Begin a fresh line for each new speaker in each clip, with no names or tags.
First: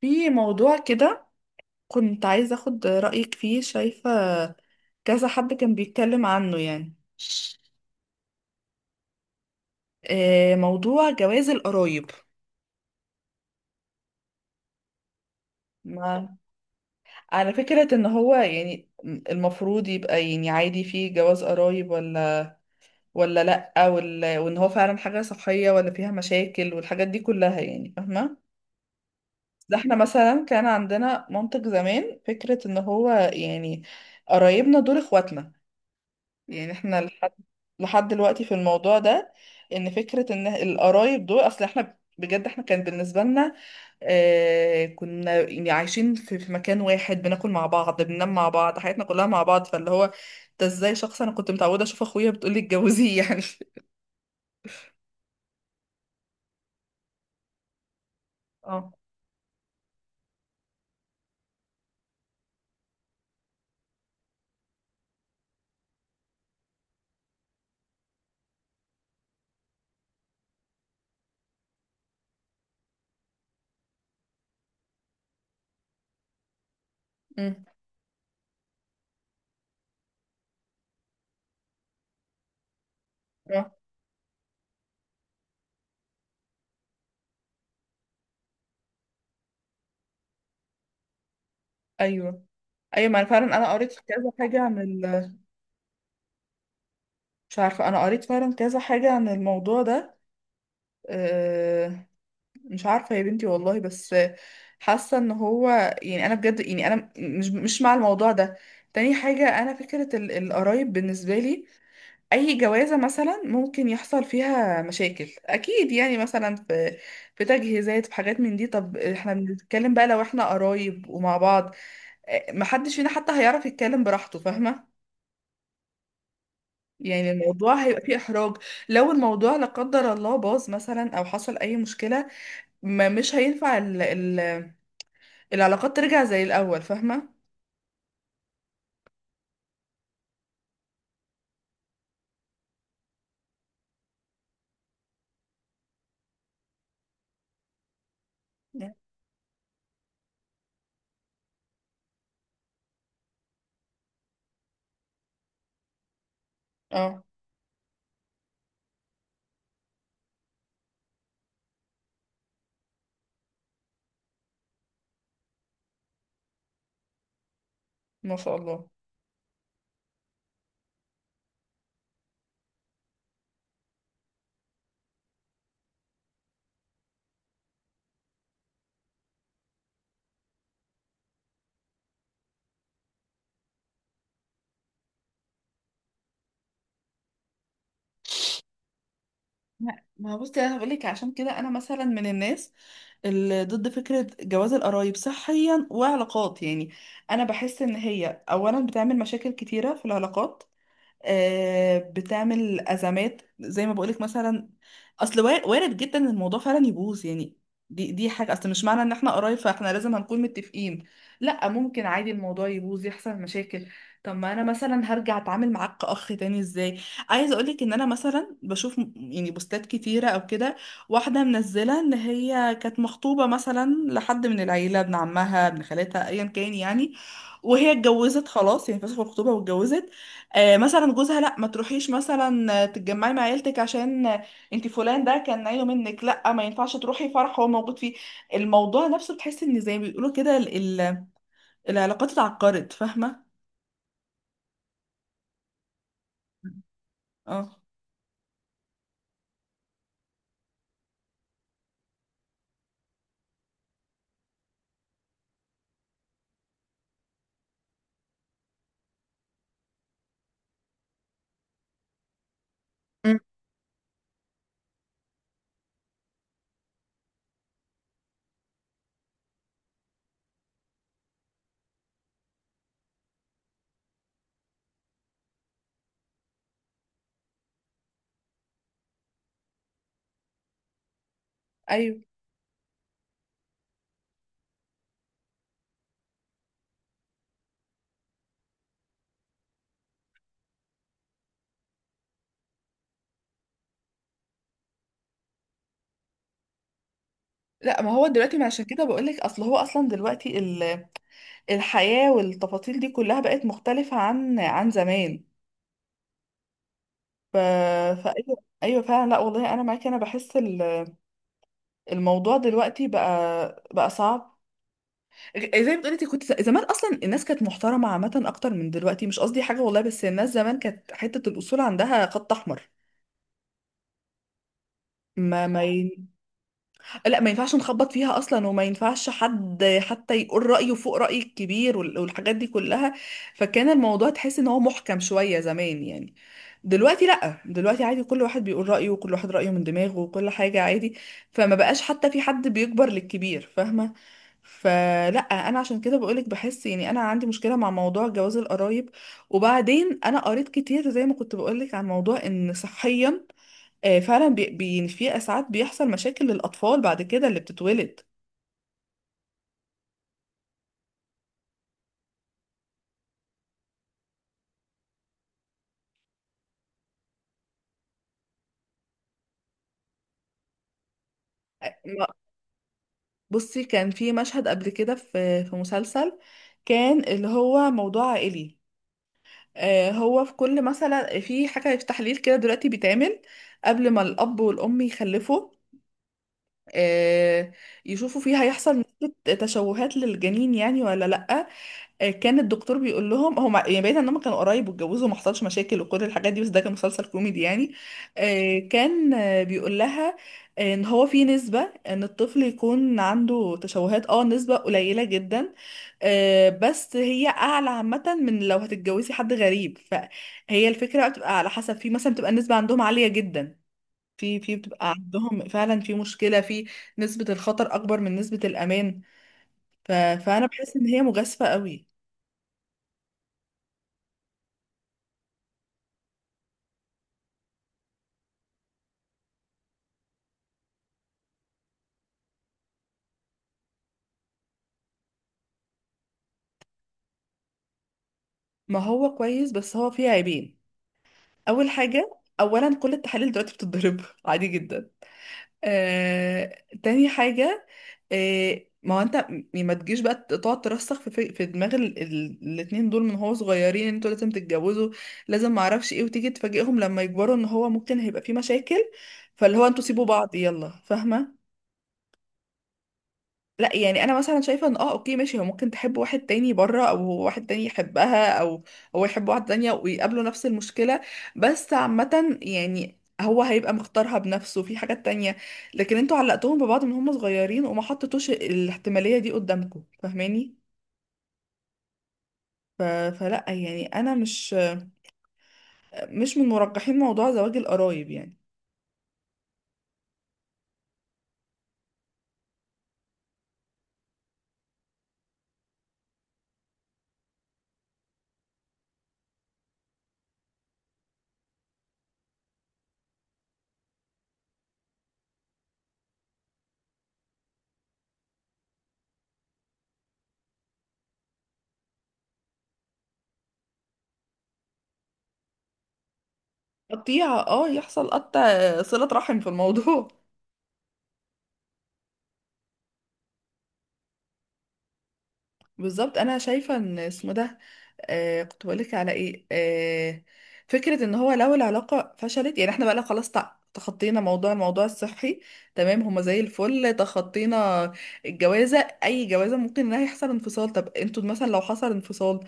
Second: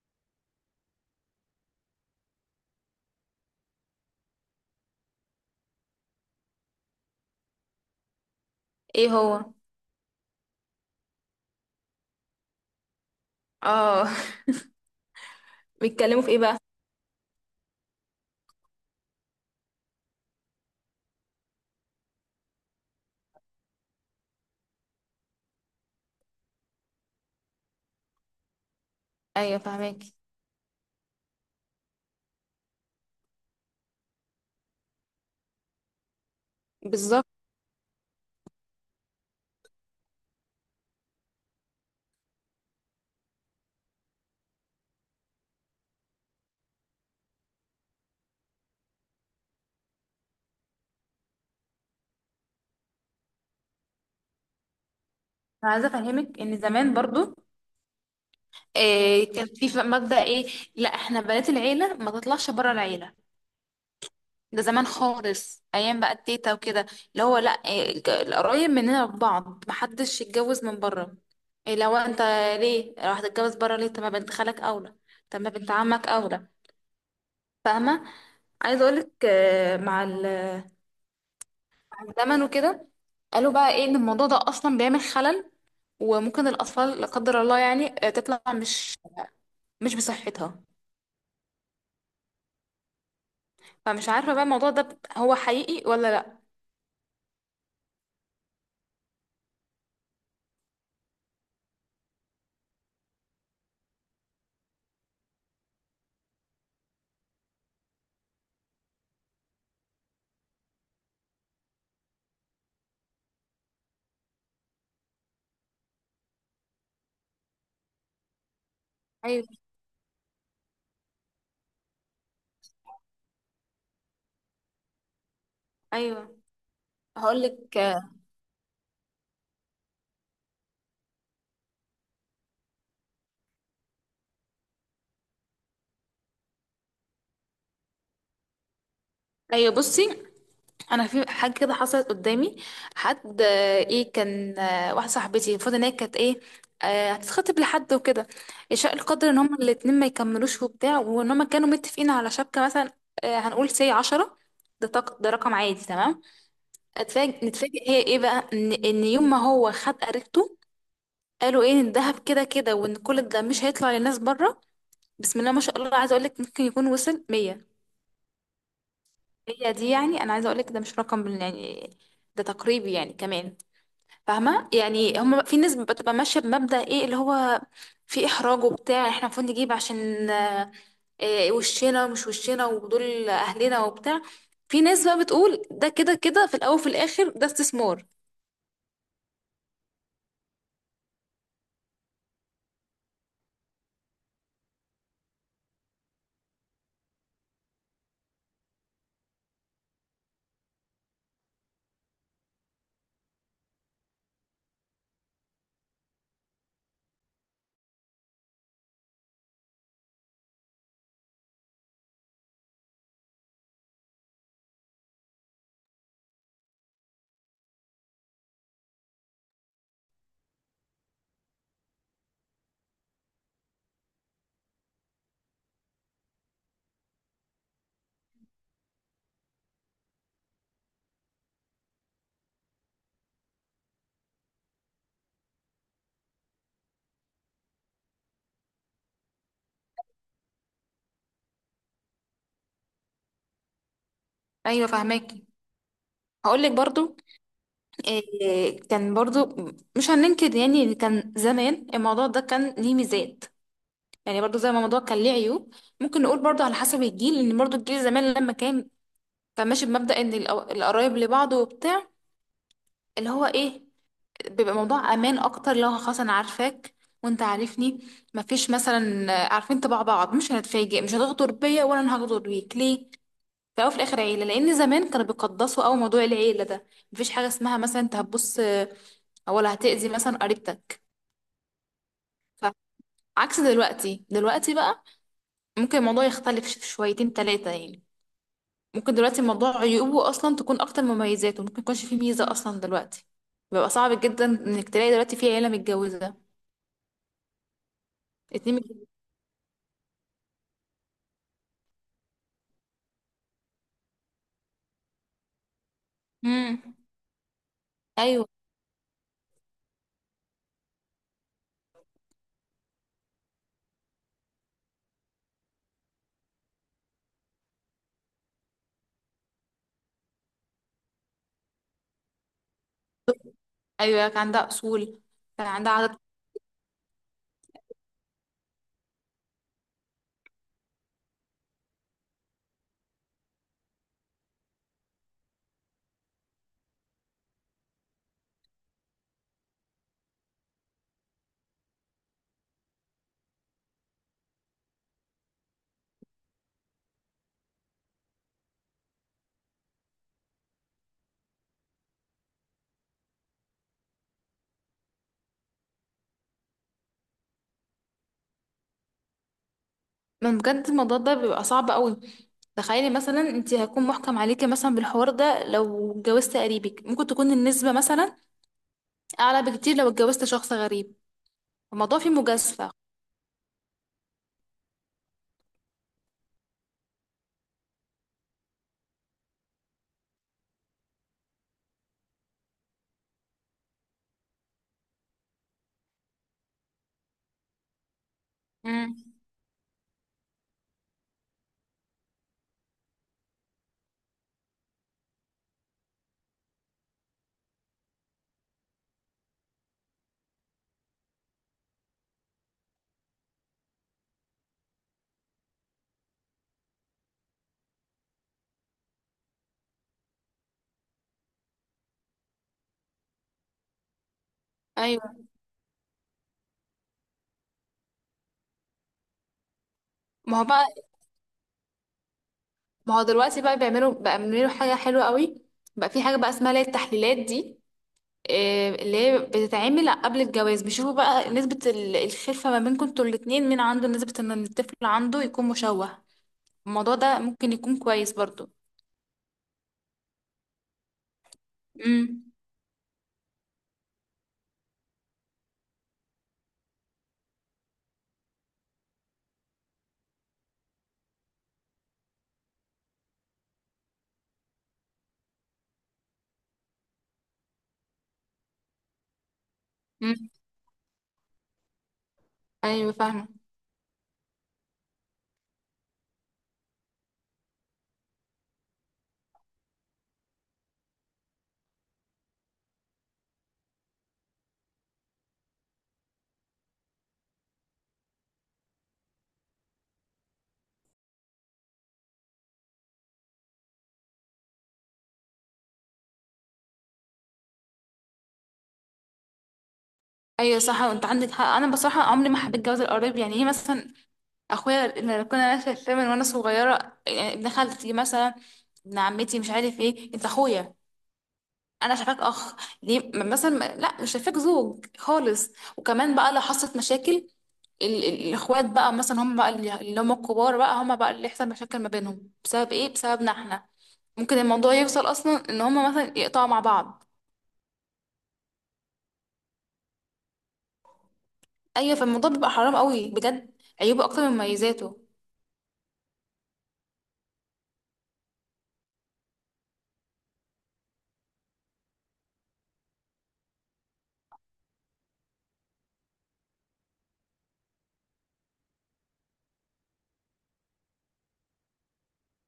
في موضوع كده، كنت عايزة أخد رأيك فيه. شايفة كذا حد كان بيتكلم عنه يعني
ايه هو؟
موضوع جواز القرايب.
اه. بيتكلموا في
ما
ايه بقى؟
على فكرة إن هو يعني المفروض يبقى يعني عادي فيه جواز قرايب ولا لأ، ولا وإن هو فعلا حاجة صحية ولا فيها مشاكل والحاجات دي كلها، يعني فاهمة؟
ايوه
ده احنا
فاهمك.
مثلا كان عندنا منطق زمان، فكرة إن هو يعني قرايبنا دول إخواتنا. يعني احنا
بالظبط.
لحد دلوقتي في الموضوع ده، ان فكرة ان القرايب دول اصل احنا بجد احنا كان بالنسبة لنا آه، كنا يعني عايشين في مكان واحد، بناكل مع بعض، بننام مع بعض، حياتنا كلها مع بعض. فاللي هو ده ازاي شخص انا كنت متعودة اشوف اخويا بتقولي اتجوزيه يعني؟
انا عايزه افهمك ان زمان برضو
اه.
إيه، كان في مبدأ ايه، لا احنا بنات العيله ما تطلعش بره العيله. ده زمان خالص، ايام بقى التيتا وكده، اللي هو لا إيه، القرايب مننا ببعض محدش يتجوز من بره. إيه لو انت، ليه لو هتتجوز بره؟ ليه؟ طب ما بنت خالك اولى، طب ما بنت عمك اولى،
امم.
فاهمه. عايزه اقولك، مع الزمن وكده قالوا بقى
اه.
ايه، ان الموضوع ده اصلا بيعمل خلل، وممكن الأطفال لا قدر الله يعني تطلع مش بصحتها.
ايوه. ايوه، ما انا فعلا انا قريت
فمش
كذا
عارفة بقى
حاجة
الموضوع
عن
ده
ال...
هو حقيقي ولا لأ.
مش عارفة، انا قريت فعلا كذا حاجة عن الموضوع ده. آه، مش عارفة يا بنتي والله، بس حاسة ان هو يعني انا بجد يعني انا مش مع الموضوع ده. تاني حاجة، انا فكرة القرايب بالنسبة لي، اي جوازة مثلا ممكن يحصل فيها مشاكل اكيد يعني، مثلا في في تجهيزات، في حاجات من دي. طب احنا
أيوه،
بنتكلم بقى لو احنا قرايب ومع بعض، محدش فينا حتى هيعرف يتكلم براحته، فاهمة؟
أيوه.
يعني الموضوع
هقولك،
هيبقى فيه احراج. لو الموضوع لا قدر الله باظ مثلا او حصل اي مشكلة، ما مش هينفع ال العلاقات ترجع زي الأول، فاهمة؟
أيوه بصي، أنا في حاجة كده حصلت قدامي. حد إيه كان، واحدة صاحبتي المفروض إن هي كانت إيه، هتتخطب لحد وكده، شاء القدر إن هما الاتنين ما يكملوش وبتاع، وإن هما كانوا متفقين على شبكة مثلا، هنقول سي عشرة، ده رقم عادي تمام.
اه.
اتفاجئ نتفاجئ هي ايه بقى، ان يوم ما هو خد قريبته، قالوا ايه، ان الذهب كده كده، وان كل ده مش هيطلع للناس بره. بسم الله ما شاء الله، عايزه اقول لك ممكن يكون وصل 100.
ما شاء الله.
هي دي، يعني انا عايزه اقول لك ده مش رقم يعني، ده تقريبي يعني، كمان فاهمه. يعني هم في ناس بتبقى ماشيه بمبدأ ايه، اللي هو في احراج وبتاع، احنا المفروض نجيب عشان إيه وشنا ومش وشنا ودول اهلنا وبتاع. في ناس بقى بتقول ده كده كده، في الاول وفي الاخر ده استثمار.
لا، ما هو بصي انا هقول لك، عشان كده انا مثلا من الناس اللي ضد فكره جواز القرايب صحيا وعلاقات يعني. انا بحس ان هي اولا بتعمل مشاكل كتيره في العلاقات. بتعمل أزمات زي ما بقولك مثلا، أصل وارد جدا إن الموضوع فعلا يبوظ يعني. دي حاجة، أصل مش معنى إن إحنا قرايب فإحنا لازم هنكون متفقين. لأ، ممكن عادي الموضوع يبوظ يحصل مشاكل. طب ما أنا مثلا هرجع أتعامل معاك كأخ تاني إزاي؟ عايزة أقولك إن أنا مثلا بشوف يعني بوستات كتيرة أو كده، واحدة منزلة إن هي كانت مخطوبة مثلا لحد من العيلة، ابن عمها، ابن خالتها، أيا كان يعني، وهي اتجوزت خلاص، يعني فسخوا الخطوبة واتجوزت. مثلا جوزها لا، ما تروحيش مثلا تتجمعي مع عيلتك عشان انت فلان ده كان عيله منك، لا ما ينفعش تروحي فرح هو موجود فيه. الموضوع نفسه بتحس ان زي ما بيقولوا كده ال- العلاقات اتعقدت، فاهمه؟
ايوه فاهماكي. هقول لك برضو،
اه.
إيه، كان برضو مش هننكر يعني إن كان زمان الموضوع ده كان ليه ميزات، يعني برضو زي ما الموضوع كان ليه عيوب. ممكن نقول برضو على حسب الجيل، ان برضو الجيل زمان لما كان كان ماشي بمبدأ ان القرايب لبعض وبتاع، اللي
مم.
هو ايه، بيبقى موضوع امان اكتر. لو خلاص انا عارفاك وانت عارفني، مفيش مثلا عارفين طباع بعض، مش هنتفاجئ، مش هتغدر بيا ولا انا هغدر بيك ليه؟ في الاول وفي الاخر عيله، لان زمان كانوا بيقدسوا قوي موضوع العيله ده. مفيش حاجه اسمها مثلا انت هتبص ولا هتأذي مثلا قريبتك.
ايوه.
فعكس دلوقتي بقى ممكن الموضوع يختلف شويتين تلاتة يعني. ممكن دلوقتي الموضوع عيوبه اصلا تكون اكتر من مميزاته، ممكن يكونش فيه ميزه اصلا دلوقتي. بيبقى صعب جدا انك تلاقي دلوقتي في عيله متجوزه
لا، ما هو دلوقتي، ما
اتنين
عشان كده
متجوزين.
بقولك، اصل هو اصلا دلوقتي الحياة والتفاصيل دي كلها بقت مختلفة عن عن زمان.
امم.
ف... فايوه،
ايوه،
ايوه. أيوه فعلا، لا والله انا معاكي، انا بحس الموضوع دلوقتي بقى صعب. زي ما بتقولي انت، كنت زمان اصلا الناس كانت محترمه عامه اكتر من دلوقتي. مش قصدي حاجه والله بس الناس زمان كانت حته الاصول عندها خط احمر.
ايوه كان عندها اصول،
ما
كان
ما
عندها
اه،
عدد.
لا ما ينفعش نخبط فيها اصلا، وما ينفعش حد حتى يقول رايه فوق راي الكبير والحاجات دي كلها. فكان الموضوع تحس ان هو محكم شويه زمان يعني. دلوقتي لا، دلوقتي عادي كل واحد بيقول رايه، وكل واحد رايه من دماغه، وكل حاجه عادي. فما بقاش حتى في حد بيكبر للكبير، فاهمه؟ فلا، انا عشان كده بقولك بحس يعني انا عندي مشكله مع موضوع جواز القرايب. وبعدين انا قريت كتير زي ما كنت بقولك، عن موضوع ان صحيا فعلا بي في ساعات بيحصل مشاكل للأطفال بعد كده اللي بتتولد.
من بجد الموضوع ده بيبقى صعب قوي. تخيلي مثلا انت هيكون محكم عليكي مثلا بالحوار ده، لو اتجوزت قريبك ممكن تكون النسبة مثلا اعلى بكتير لو اتجوزت شخص غريب.
آه،
الموضوع
ما-
فيه مجازفة.
بصي كان في مشهد قبل كده في في مسلسل، كان اللي هو موضوع عائلي. هو في كل مثلا في حاجة في تحليل كده دلوقتي بيتعمل قبل ما الأب والأم يخلفوا، آه، يشوفوا فيه هيحصل
امم.
نسبة تشوهات للجنين يعني ولا لأ. كان الدكتور بيقول لهم هم يعني بعيد ان هم كانوا قرايب واتجوزوا وما حصلش مشاكل وكل الحاجات دي، بس ده كان مسلسل كوميدي يعني. كان بيقول لها ان هو في نسبة ان الطفل يكون عنده تشوهات، اه نسبة قليلة جدا، بس هي اعلى عامة من لو هتتجوزي حد غريب. فهي الفكرة بقى بتبقى على حسب، في مثلا بتبقى النسبة عندهم عالية جدا، في في بتبقى
ايوه.
عندهم فعلا في مشكلة في نسبة الخطر أكبر من نسبة الأمان. ف...
ما هو
فأنا بحس
بقى،
إن هي مجازفة قوي.
ما هو دلوقتي بقى بيعملوا حاجة حلوة قوي. بقى في حاجة بقى اسمها اللي هي التحليلات دي، اللي هي بتتعمل قبل الجواز، بيشوفوا بقى نسبة الخلفة ما بينكم انتوا الاتنين، مين عنده نسبة ان الطفل عنده يكون مشوه. الموضوع ده ممكن يكون كويس برضو.
ما هو كويس بس هو فيه عيبين. اول حاجه، اولا كل التحاليل دلوقتي بتتضرب عادي جدا. تاني حاجه، ما هو انت ما تجيش بقى تقعد ترسخ في في في دماغ الاتنين دول من هو صغيرين ان انتوا لازم تتجوزوا لازم ما اعرفش ايه، وتيجي تفاجئهم لما يكبروا ان هو ممكن هيبقى فيه مشاكل. فاللي هو انتوا سيبوا
امم.
بعض يلا، فاهمه؟
ايوه فاهمه.
لا يعني انا مثلا شايفه ان اه اوكي ماشي، هو ممكن تحب واحد تاني بره، او هو واحد تاني يحبها، او هو يحب واحده تانية ويقابلوا نفس المشكله. بس عامه يعني هو هيبقى مختارها بنفسه في حاجات تانية. لكن انتوا علقتوهم ببعض من هم صغيرين وما حطيتوش الاحتماليه دي قدامكم، فاهماني؟ ف... فلا يعني انا مش من مرجحين موضوع زواج القرايب يعني.
ايوه صح، وانت عندك حق. انا بصراحه عمري ما حبيت جواز القريب، يعني ايه مثلا، اخويا اللي كنا شايفاه من وانا صغيره يعني، ابن خالتي مثلا، ابن عمتي، مش عارف ايه، انت اخويا، انا شايفاك اخ. ليه مثلا، لا مش شايفاك زوج خالص. وكمان بقى لو حصلت مشاكل، الاخوات بقى مثلا، هم بقى اللي هم الكبار، بقى هم بقى اللي يحصل مشاكل ما بينهم بسبب ايه؟ بسببنا احنا. ممكن الموضوع يوصل اصلا ان هم مثلا يقطعوا مع بعض.
قطيعه اه، يحصل قطع صله رحم في الموضوع.
ايوه، فالموضوع بيبقى حرام قوي بجد، عيوبه اكتر من مميزاته.
بالظبط، انا شايفه ان اسمه ده آه، كنت بقولك على ايه؟ آه، فكره ان هو لو العلاقه فشلت، يعني احنا بقى لا خلاص تخطينا موضوع الموضوع الصحي، تمام هما زي الفل تخطينا. الجوازه، اي جوازه ممكن انها يحصل انفصال. طب انتوا مثلا لو حصل انفصال،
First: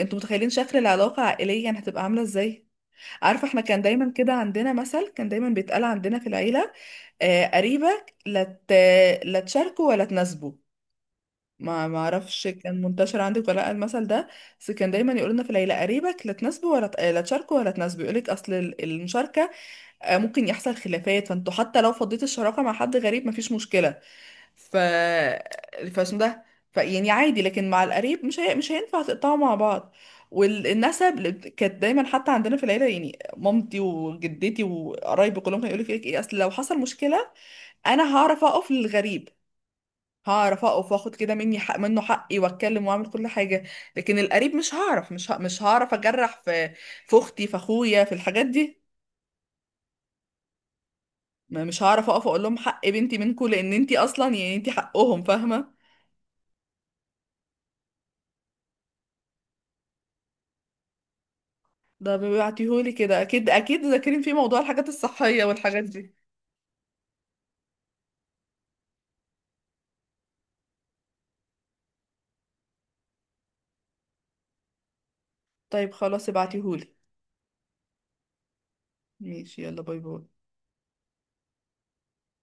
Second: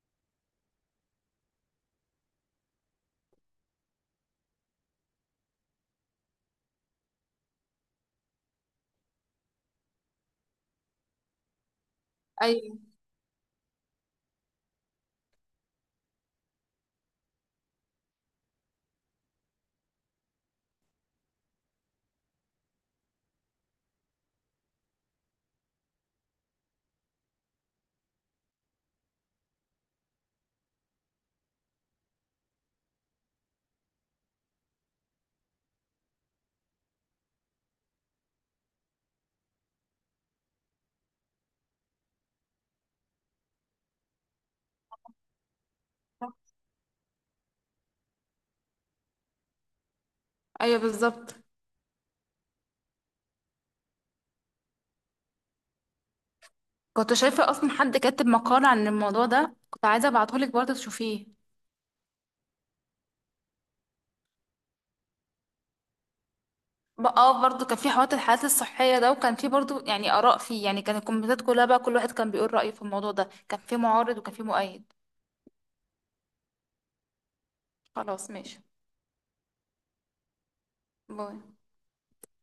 انتوا متخيلين شكل العلاقه عائليا هتبقى عامله ازاي؟ عارفه احنا كان دايما كده عندنا مثل كان دايما بيتقال عندنا في العيله، آه قريبك لا لا تشاركه ولا تناسبه. ما ما اعرفش
ايوه
كان منتشر عندك ولا لأ المثل ده، بس كان دايما يقول لنا في العيله قريبك لا تناسبه ولا ت- آه، لا تشاركه ولا تناسبه. يقول لك اصل المشاركه ممكن يحصل خلافات، فانتوا حتى لو فضيت الشراكه مع حد غريب مفيش مشكله. ف فاسمه ده، ف يعني عادي، لكن مع القريب مش هينفع تقطعوا مع بعض. كانت دايما حتى عندنا في العيله يعني مامتي وجدتي وقرايبي كلهم كانوا يقولوا لك ايه، اصل لو حصل مشكله انا هعرف اقف للغريب، هعرف اقف واخد كده مني حق منه حقي، واتكلم واعمل كل حاجه. لكن القريب مش هعرف، مش هعرف اجرح في في اختي في اخويا في الحاجات دي.
ايوه بالظبط.
مش هعرف اقف اقول لهم حق بنتي منكم، لان انتي اصلا يعني انتي حقهم، فاهمه؟
كنت شايفه اصلا حد كاتب مقال عن الموضوع ده، كنت عايزه ابعتهولك برضه تشوفيه.
ده بيبعتيهولي كده اكيد، اكيد ذاكرين في موضوع الحاجات الصحيه والحاجات دي.
بقى اه، برضه كان في حوار الحالات الصحيه ده، وكان في برضه يعني اراء فيه يعني، كان الكومنتات كلها بقى كل واحد كان بيقول رايه في الموضوع ده، كان في معارض وكان في مؤيد.
طيب خلاص ابعتيهولي.
خلاص ماشي.
ماشي، يلا باي باي.
باي.